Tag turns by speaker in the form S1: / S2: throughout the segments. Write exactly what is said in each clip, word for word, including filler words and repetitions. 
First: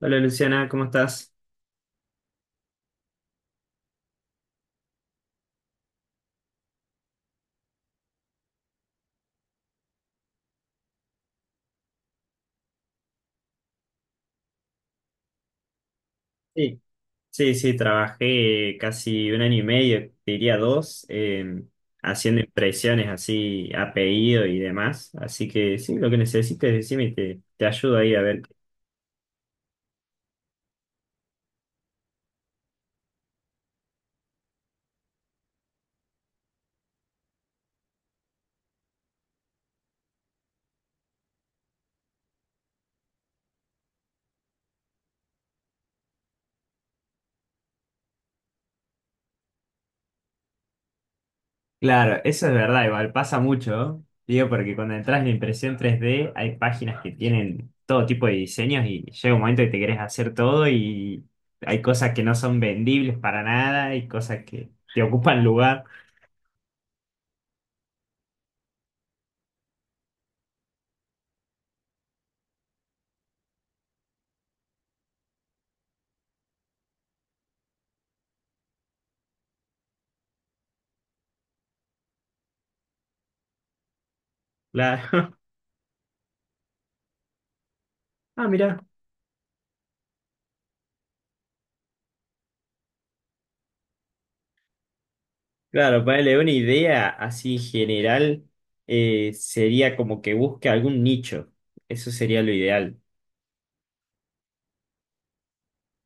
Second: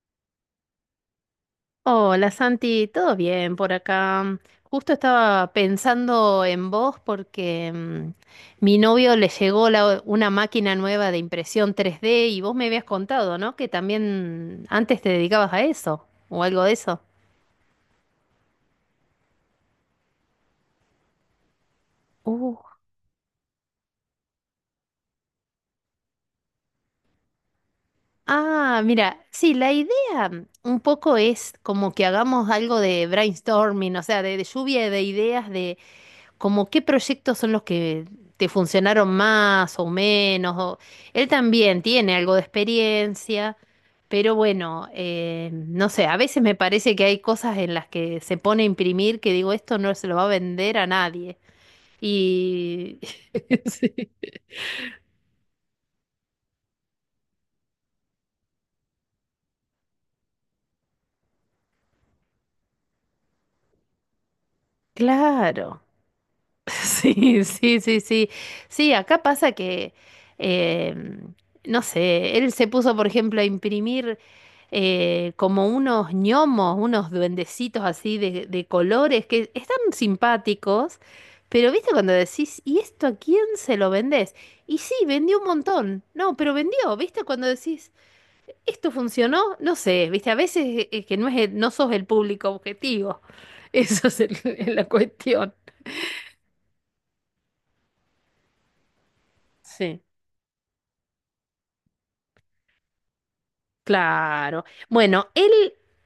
S1: Hola Luciana, ¿cómo estás?
S2: Hola Santi, ¿todo bien por acá? Mm, Justo estaba pensando en vos porque mm, mi novio le llegó la- una máquina nueva de impresión tres d, y vos me habías contado, ¿no? Que también antes te dedicabas a eso o algo de
S1: Sí,
S2: eso.
S1: sí, sí, trabajé casi un año y medio, te diría dos, eh, haciendo
S2: Uh,
S1: impresiones así a pedido y demás. Así que sí, lo que necesites, decime y te, te ayudo ahí a ver.
S2: ah, mira, sí, la idea, mm, un poco es como que hagamos algo de brainstorming, o sea, de, de lluvia de ideas, como qué proyectos son los que te funcionaron más o menos. o- Él también tiene algo de experiencia, pero bueno, eh, no sé, a veces me parece que hay cosas en las que se pone a imprimir que digo, esto no se lo va a vender a nadie.
S1: Claro, eso es verdad,
S2: Y.
S1: igual pasa
S2: Sí.
S1: mucho, digo, porque cuando entras en impresión tres d hay páginas que tienen todo tipo de diseños y llega un momento que te querés hacer todo y hay cosas que no son vendibles para nada y cosas que te ocupan
S2: Claro.
S1: lugar.
S2: Sí, sí, sí, sí. Sí, acá pasa que, eh, no sé, él se puso, por ejemplo, a imprimir, eh, como unos gnomos, unos duendecitos así de, de colores, que están simpáticos, pero viste cuando decís, ¿y esto a quién se lo vendés? Y sí,
S1: Claro.
S2: vendió un montón. No, pero vendió, viste cuando decís,
S1: Ah, mira.
S2: ¿esto funcionó? No sé, viste, a veces eh, eh, que no es, el- no sos el público objetivo. Eso es el- la cuestión.
S1: Claro, ponerle una idea así general eh, sería
S2: Sí.
S1: como que busque algún nicho. Eso sería lo ideal.
S2: Claro. Bueno, él,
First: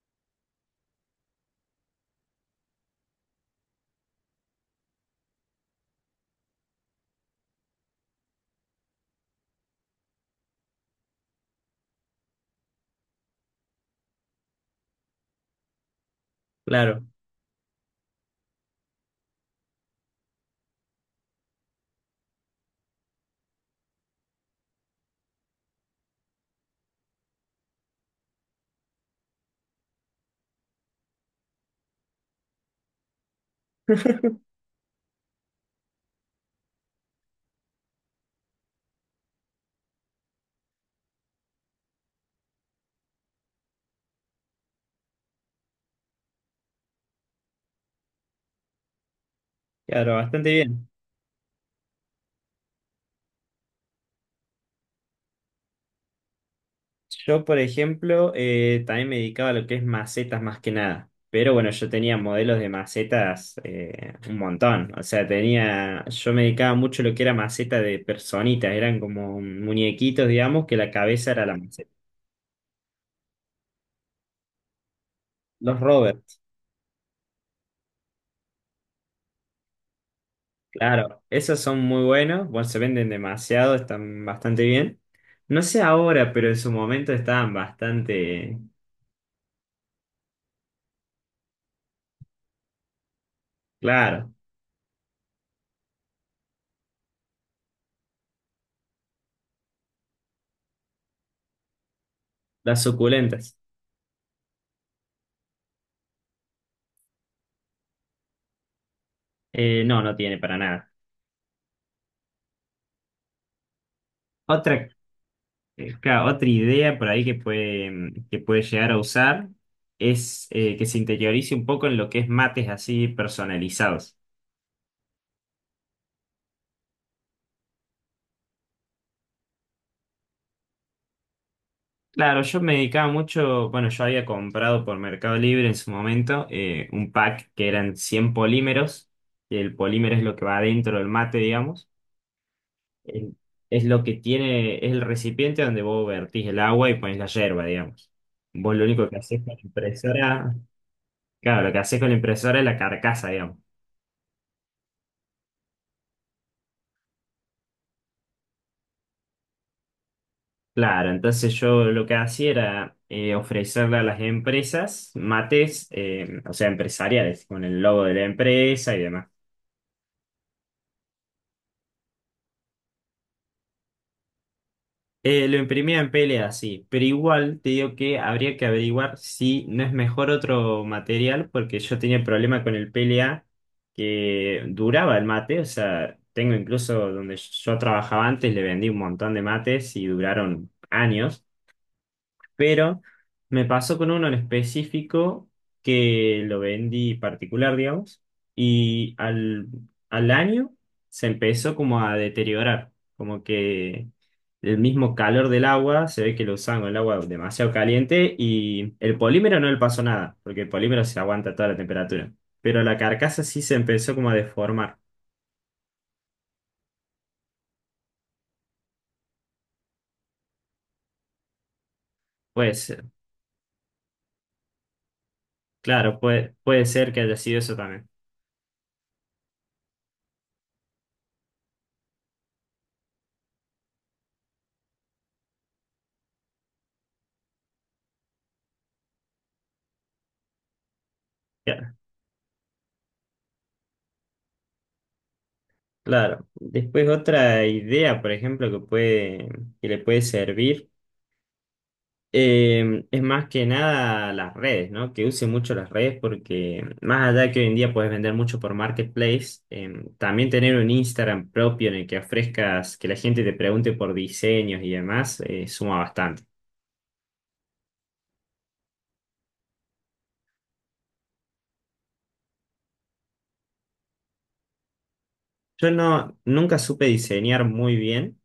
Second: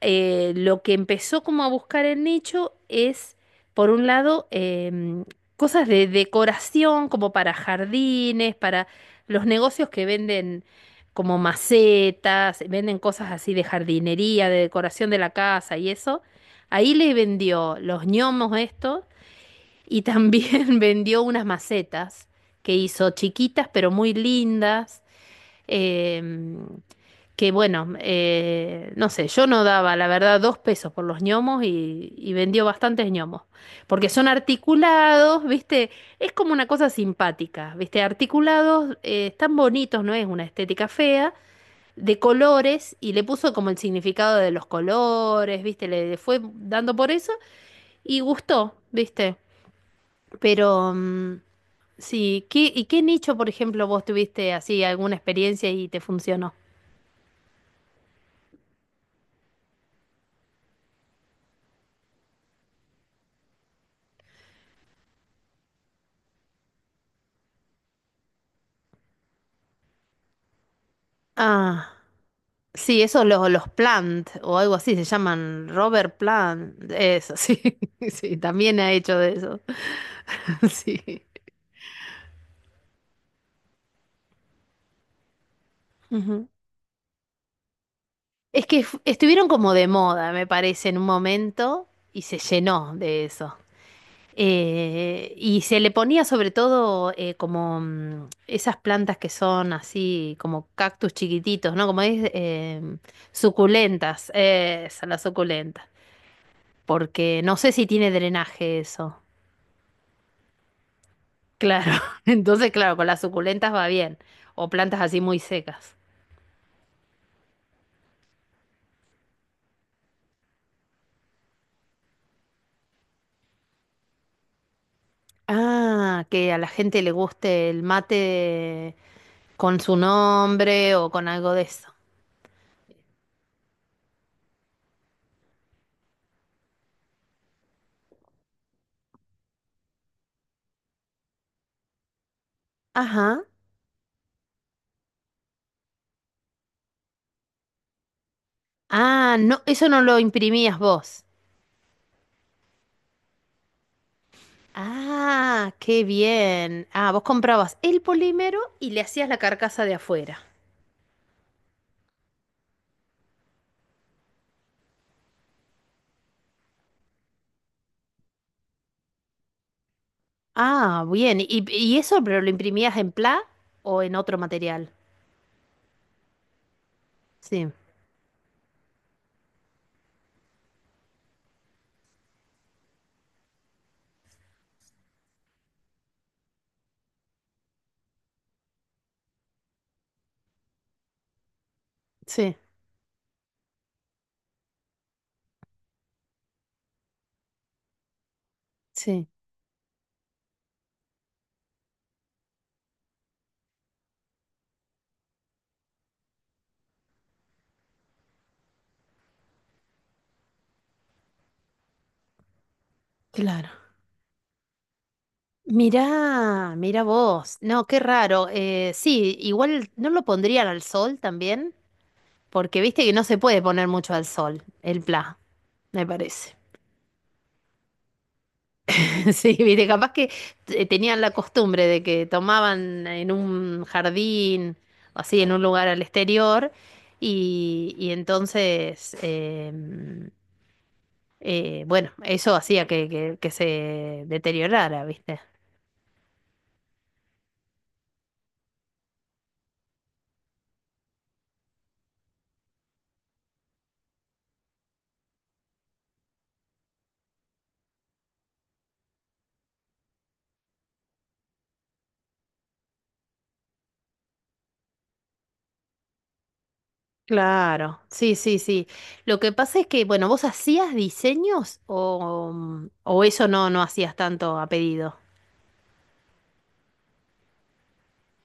S2: eh, lo que empezó como a buscar el nicho es, por un lado, em, cosas de decoración, como para jardines, para los negocios que venden como macetas, venden cosas así de jardinería, de decoración de la casa y eso. Ahí
S1: Claro,
S2: le vendió los ñomos estos, y también vendió unas macetas que hizo chiquitas pero muy lindas. em, que bueno, eh, no sé, yo no daba, la verdad, dos pesos por los gnomos, y, y vendió bastantes gnomos. Porque son articulados, ¿viste? Es como una cosa simpática, ¿viste? Articulados, eh, están bonitos, no es una estética fea, de colores, y le puso como el significado de los colores, ¿viste? Le, le fue dando por eso y gustó, ¿viste?
S1: claro, bastante bien.
S2: Pero, mm, sí, ¿qué, y qué nicho, por ejemplo, vos tuviste así alguna experiencia y te funcionó?
S1: Yo, por ejemplo, eh, también me dedicaba a lo que es macetas más que nada. Pero bueno, yo tenía modelos de macetas eh, un montón. O sea, tenía, yo me dedicaba mucho a lo que era maceta de personitas. Eran como muñequitos, digamos, que la cabeza era la
S2: Ah.
S1: maceta.
S2: Sí, eso los, los Plant o algo así se llaman,
S1: Los
S2: Robert
S1: rovers.
S2: Plant, eso sí, sí, también ha hecho de eso,
S1: Claro,
S2: sí.
S1: esos son muy buenos, bueno, se venden demasiado, están bastante bien. No sé ahora, pero
S2: Ujú.
S1: en su momento estaban bastante,
S2: Es que fu- estuvieron como de moda, me parece, en un momento y se llenó de eso.
S1: claro,
S2: Eh, y se le ponía sobre todo, eh, como, mm, esas plantas que son así como cactus chiquititos, ¿no? Como es,
S1: las
S2: em,
S1: suculentas.
S2: suculentas, esa, la suculenta, porque no sé si tiene drenaje eso.
S1: Eh, no, no tiene para nada.
S2: Claro, entonces claro, con las suculentas va bien, o
S1: Otra,
S2: plantas así muy secas.
S1: eh, claro, otra idea por ahí que puede, mm, que puede llegar a usar es eh, que se interiorice un poco en lo que es mates así personalizados.
S2: Ah, que a la gente le guste el mate con su nombre o con algo de eso.
S1: Claro, yo me dedicaba mucho, bueno, yo había comprado por Mercado Libre en su momento eh, un pack que eran cien polímeros, y el polímero es lo que va adentro del mate, digamos. El-
S2: Ajá.
S1: es lo que tiene, es el recipiente donde vos vertís el agua y pones la yerba, digamos. Vos lo único que
S2: Ah,
S1: haces con la
S2: no, eso no lo
S1: impresora,
S2: imprimías vos.
S1: claro, lo que haces con la impresora es la carcasa, digamos.
S2: Ah, qué bien. Ah, vos comprabas el polímero y le hacías la carcasa de afuera.
S1: Claro, entonces yo lo que hacía era eh, ofrecerle a las empresas mates, eh, o sea, empresariales, con el logo de la empresa y demás.
S2: Ah, bien. ¿Y, y eso, pero lo imprimías en P L A o en otro material?
S1: Eh, lo imprimía en P L A, sí, pero igual te
S2: Sí,
S1: digo que habría que averiguar si no es mejor otro material, porque yo tenía problema con el P L A que duraba el mate, o sea, tengo incluso donde yo trabajaba antes, le vendí un montón de mates y duraron años,
S2: sí,
S1: pero me pasó con uno en específico que lo vendí particular, digamos, y
S2: sí,
S1: al, al año se empezó como a deteriorar, como que el mismo calor del agua, se ve que lo usaban con el agua demasiado caliente y el polímero no le pasó nada, porque el polímero se aguanta toda la temperatura, pero la carcasa sí
S2: claro.
S1: se empezó como a deformar.
S2: Mirá, mirá vos. No, qué raro. Eh, sí, igual no lo pondrían al sol también,
S1: Puede
S2: porque
S1: ser,
S2: viste que no se puede poner mucho al sol, el P L A, me
S1: claro, puede,
S2: parece.
S1: puede ser que haya sido eso también.
S2: Sí, viste, capaz que, eh, tenían la costumbre de que tomaban en un jardín o así, en un lugar al exterior, y, y entonces, em, eh, bueno, eso hacía que, que que se deteriorara, viste.
S1: Claro. Después otra idea, por ejemplo, que puede, que le puede servir, eh, es más que nada las redes, ¿no? Que use mucho las redes porque más allá de que hoy en día puedes vender mucho por Marketplace, eh, también tener un Instagram propio en el que ofrezcas, que la gente te pregunte por diseños y demás, eh, suma bastante.
S2: Claro, sí, sí, sí. Lo que pasa es que, bueno, ¿vos hacías diseños o, mm, o eso no, no hacías tanto a pedido?
S1: Yo no, nunca supe diseñar muy bien.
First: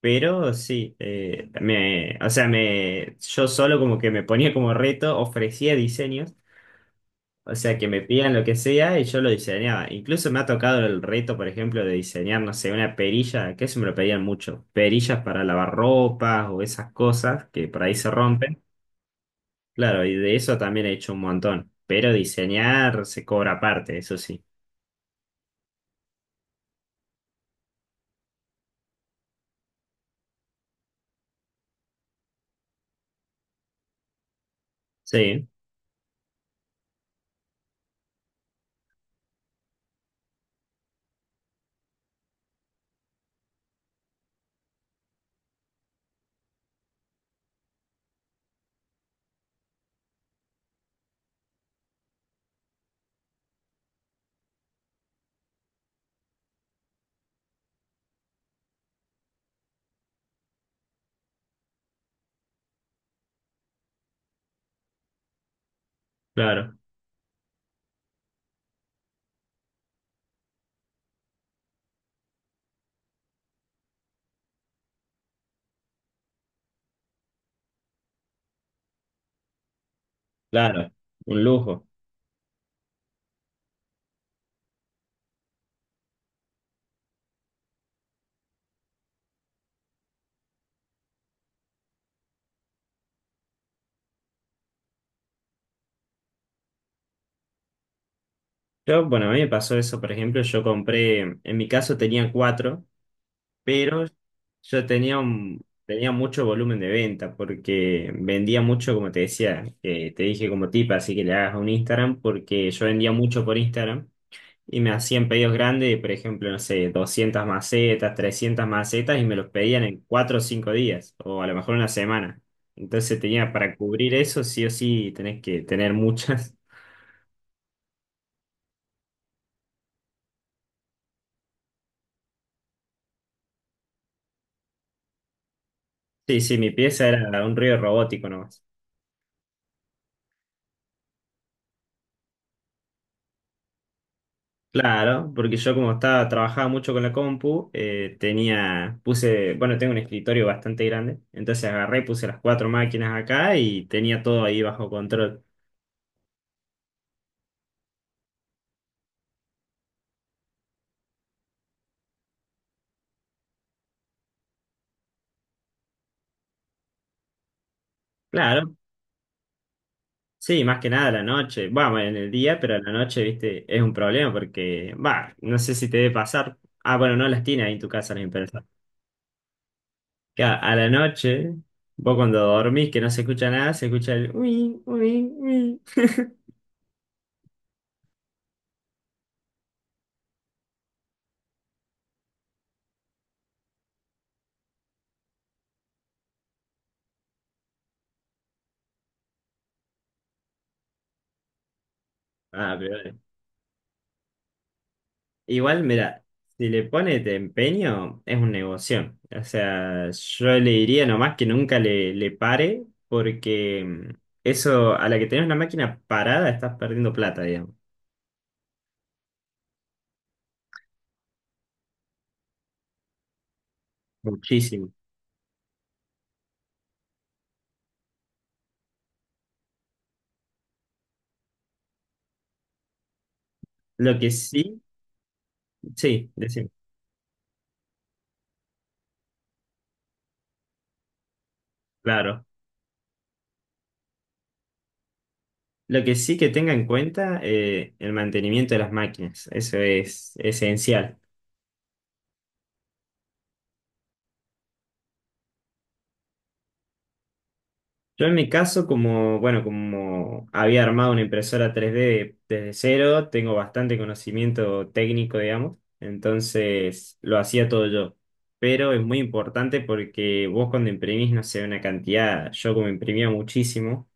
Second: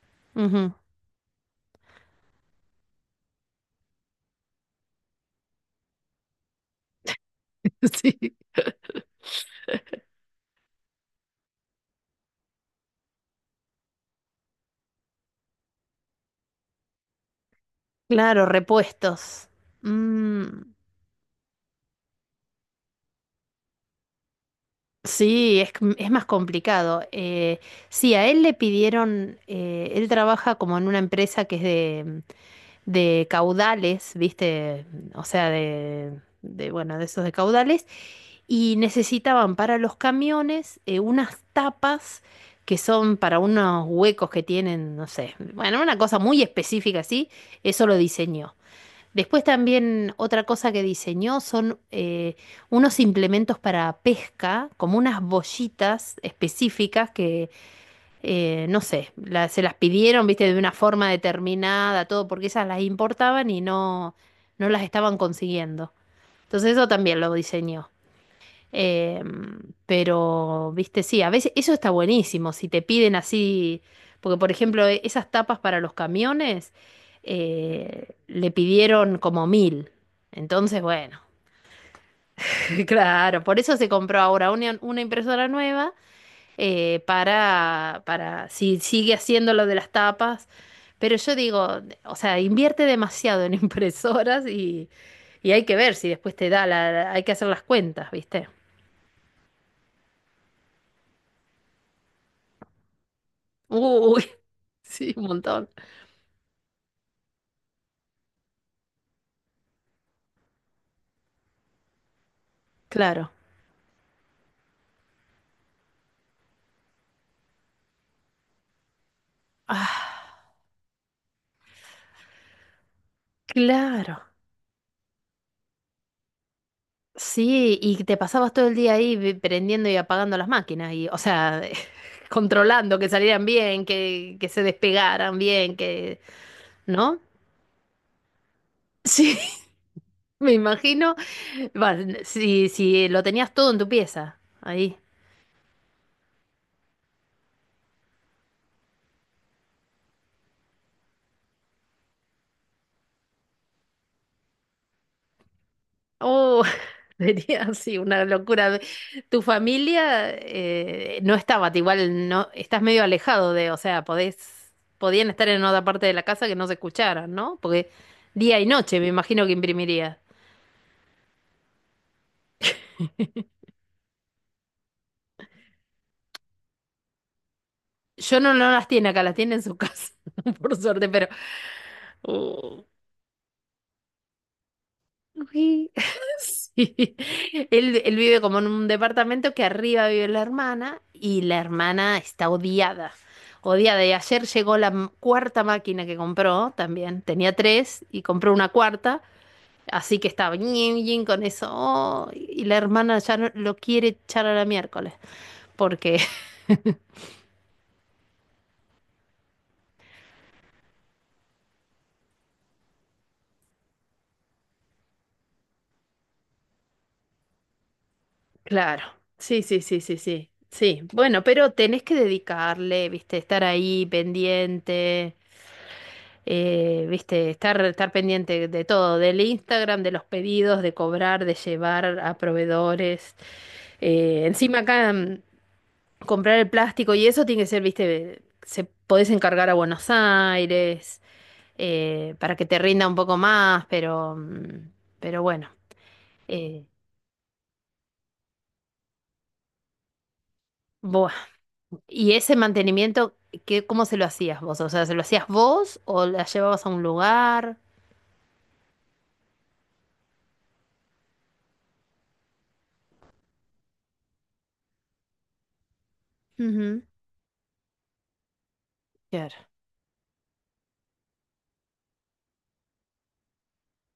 S1: Pero
S2: Ujú.
S1: sí, eh, me, o sea, me, yo solo como que me ponía como reto, ofrecía diseños. O sea, que me pidan
S2: Sí.
S1: lo que sea y yo lo diseñaba. Incluso me ha tocado el reto, por ejemplo, de diseñar, no sé, una perilla, que eso me lo pedían mucho. Perillas para lavar ropas o esas cosas que por ahí se
S2: Claro,
S1: rompen.
S2: repuestos.
S1: Claro, y de eso
S2: Mm,
S1: también he hecho un montón. Pero diseñar se cobra aparte, eso sí.
S2: sí, es, c- es más complicado. Eh, sí, a él le pidieron, eh, él trabaja como en una empresa que es de, de caudales, ¿viste? O
S1: Sí,
S2: sea, de, de, bueno, de esos de caudales. Y necesitaban para los camiones, eh, unas tapas que son para unos huecos que tienen, no sé, bueno, una cosa muy específica así, eso lo diseñó. Después también otra cosa que diseñó son, eh, unos implementos para pesca, como unas bollitas específicas que, eh, no sé, la- se las pidieron, viste, de una forma determinada, todo, porque esas las importaban y no, no las estaban consiguiendo. Entonces
S1: claro,
S2: eso también lo diseñó. Eh, pero, viste, sí, a veces eso está buenísimo, si te piden así, porque por ejemplo, e- esas tapas para los camiones, eh, le pidieron como mil. Entonces,
S1: claro,
S2: bueno,
S1: un lujo.
S2: claro, por eso se compró ahora una, una impresora nueva, eh, para, para, si sigue haciendo lo de las tapas. Pero yo digo, o sea, invierte demasiado en impresoras, y, y hay que ver si después te da la, hay que hacer las cuentas, ¿viste?
S1: Yo, bueno, a mí me pasó eso, por ejemplo, yo compré, en mi caso tenía cuatro. Pero
S2: Uy,
S1: yo
S2: sí,
S1: tenía,
S2: un
S1: un-
S2: montón.
S1: tenía mucho volumen de venta porque vendía mucho, como te decía, eh, te dije como tip, así que le hagas un Instagram porque yo vendía
S2: Claro.
S1: mucho por Instagram y me hacían pedidos grandes, por ejemplo, no sé, doscientas macetas, trescientas macetas y me los pedían en
S2: Ah,
S1: cuatro o cinco días o a lo mejor una semana. Entonces tenía para cubrir
S2: claro.
S1: eso, sí o sí, tenés que tener muchas.
S2: Sí, y te pasabas todo el día ahí, vi- prendiendo y apagando las máquinas y, o sea, controlando que salieran bien, que, que se despegaran bien, que,
S1: Sí, sí, mi pieza
S2: ¿no?
S1: era un río robótico, ¿no?
S2: Sí, me imagino. Va, si, si lo tenías todo en tu pieza, ahí.
S1: Claro, porque yo como estaba, trabajaba mucho con la compu, eh, tenía, puse, bueno, tengo un escritorio bastante grande, entonces agarré y puse las cuatro máquinas acá y tenía todo ahí bajo control.
S2: Oh, sería así una locura. Tu familia, eh, no estaba, igual no, estás medio alejado de, o sea, podés, podían estar en otra parte de la casa que no se escucharan, ¿no? Porque día y
S1: Claro,
S2: noche me imagino que imprimiría.
S1: sí, más que nada a la noche, vamos, en el día, pero a la noche, viste, es un problema porque, va, no sé si te debe pasar. Ah, bueno, no las tienes ahí en tu casa las
S2: Yo no,
S1: impresoras.
S2: no las tiene acá, las tiene en su casa,
S1: Que a,
S2: por
S1: a la
S2: suerte, pero
S1: noche, vos cuando
S2: uh,
S1: dormís que no se escucha nada, se escucha el uy, uy, uy.
S2: uy, sí. Él, él vive como en un departamento, que arriba vive la hermana, y la hermana está odiada. Odiada. Y ayer llegó la m- cuarta máquina que compró también. Tenía tres y compró una cuarta. Así que estaba ñin, ñin con eso. Oh, y
S1: Ah,
S2: la
S1: pero
S2: hermana ya no, lo quiere echar a la miércoles.
S1: igual,
S2: Porque,
S1: mira, si le pone de empeño, es un negocio. O sea, yo le diría nomás que nunca le, le pare, porque mm, eso, a la que tenés una máquina parada, estás perdiendo plata, digamos.
S2: claro. Sí, sí, sí, sí, sí. Sí. Bueno, pero tenés que dedicarle, viste, estar ahí
S1: Muchísimo.
S2: pendiente. Eh, viste, estar, estar pendiente de todo, del Instagram, de los pedidos, de cobrar, de llevar a proveedores.
S1: Lo que
S2: Eh,
S1: sí,
S2: encima acá, mm,
S1: sí,
S2: comprar el
S1: decime,
S2: plástico, y eso tiene que ser, viste, se podés encargar a Buenos Aires, eh,
S1: claro.
S2: para que te rinda un poco más, pero, mm, pero bueno.
S1: Lo que sí que tenga
S2: eh,
S1: en cuenta, eh, el mantenimiento de las máquinas. Eso es esencial.
S2: Buah. Y ese mantenimiento, ¿qué, cómo se lo hacías vos? O sea, ¿se lo hacías vos o la llevabas a un lugar?
S1: Yo en mi caso, como, bueno, como había armado una impresora tres D desde cero, tengo bastante conocimiento técnico, digamos,
S2: Ujú.
S1: entonces lo hacía todo yo. Pero es muy
S2: Claro,
S1: importante porque vos cuando imprimís, no sé, una cantidad, yo como imprimía muchísimo,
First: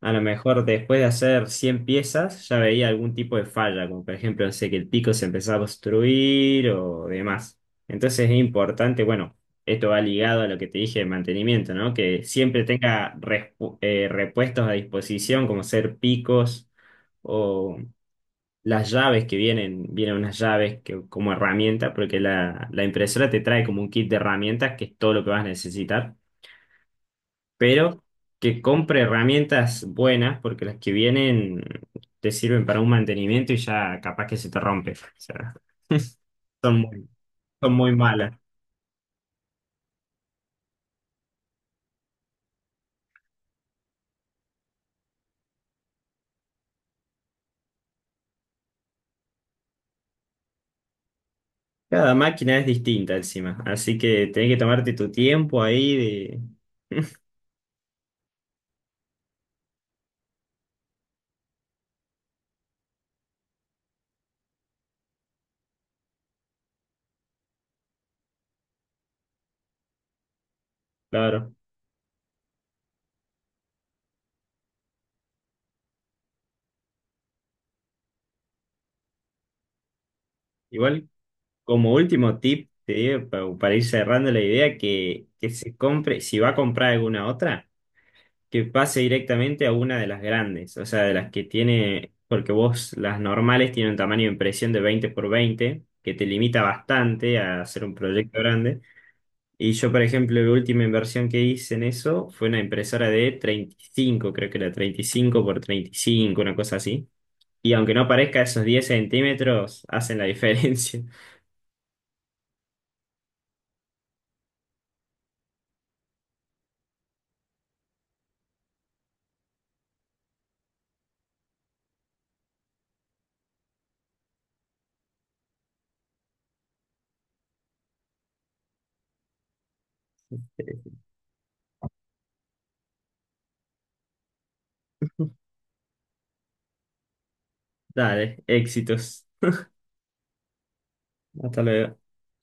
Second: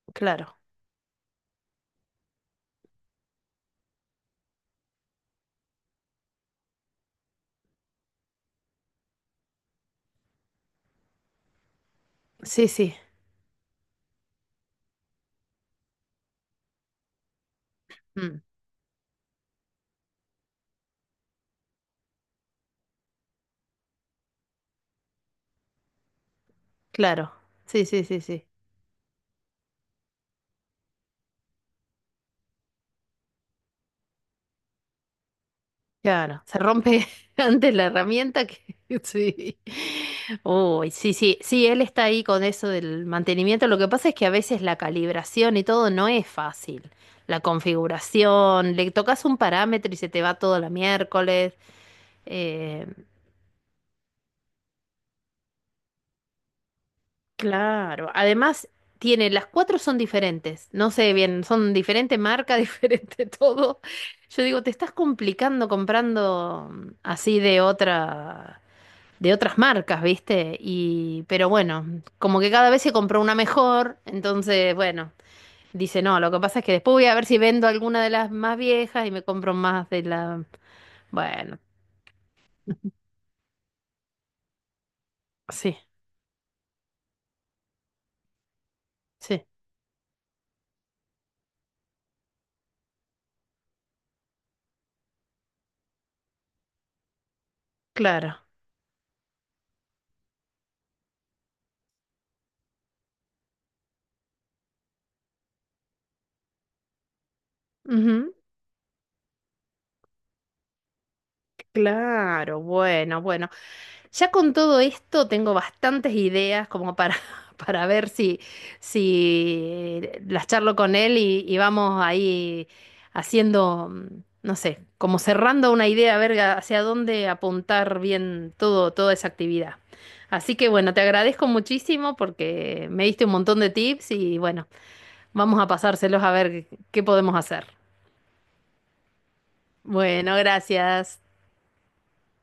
S1: a lo
S2: claro.
S1: mejor después de hacer cien piezas ya veía algún tipo de falla, como por ejemplo, no sé, que el pico se empezaba a obstruir o demás. Entonces es importante, bueno, esto va ligado a lo que te dije de mantenimiento, ¿no? Que siempre
S2: Sí, sí.
S1: tenga respu- eh, repuestos a disposición, como ser picos o
S2: Mm.
S1: las llaves que vienen, vienen unas llaves que, como herramienta, porque la, la impresora te trae como un kit de herramientas que es todo lo que vas a necesitar,
S2: Claro, sí,
S1: pero
S2: sí, sí, sí.
S1: que compre herramientas buenas, porque las que vienen te sirven para un mantenimiento y ya capaz que se te rompe. O sea,
S2: Claro, se
S1: son
S2: rompe
S1: muy, son
S2: antes la
S1: muy malas.
S2: herramienta que. Sí. Uy, sí, sí, sí, él está ahí con eso del mantenimiento. Lo que pasa es que a veces la calibración y todo no es fácil. La configuración, le tocas un parámetro y se te va todo la miércoles.
S1: Cada máquina es
S2: Eh,
S1: distinta encima, así que tenés que tomarte tu tiempo ahí de...
S2: claro, además tiene, las cuatro son diferentes. No sé bien, son diferente marca, diferente todo. Yo digo, te estás complicando comprando, mm, así de otra, de otras marcas, ¿viste? Y, pero
S1: Claro.
S2: bueno, como que cada vez se compró una mejor, entonces, bueno, dice, no, lo que pasa es que después voy a ver si vendo alguna de las más viejas y me compro más de la.
S1: Igual,
S2: Bueno,
S1: como último tip, te digo, pa- para ir cerrando la idea, que, que se
S2: sí,
S1: compre, si va a comprar alguna otra, que pase
S2: sí,
S1: directamente a una de las grandes, o sea, de las que tiene, porque vos las normales tienen un tamaño de impresión de veinte por veinte, que te limita bastante a hacer un
S2: claro.
S1: proyecto grande. Y yo, por ejemplo, la última inversión que hice en eso fue una impresora de treinta y cinco, creo que era treinta y cinco por treinta y cinco, una cosa así. Y aunque no parezca, esos diez centímetros hacen la diferencia.
S2: Claro, bueno, bueno. Ya con todo esto tengo bastantes ideas como para, para ver si, si las charlo con él, y, y vamos ahí haciendo, mm, no sé, como cerrando una idea, a ver hacia dónde apuntar bien todo, toda esa actividad. Así que bueno, te agradezco muchísimo porque me diste un montón de tips, y bueno, vamos a pasárselos a ver qué podemos hacer.
S1: Dale, éxitos.
S2: Bueno, gracias.
S1: Hasta luego.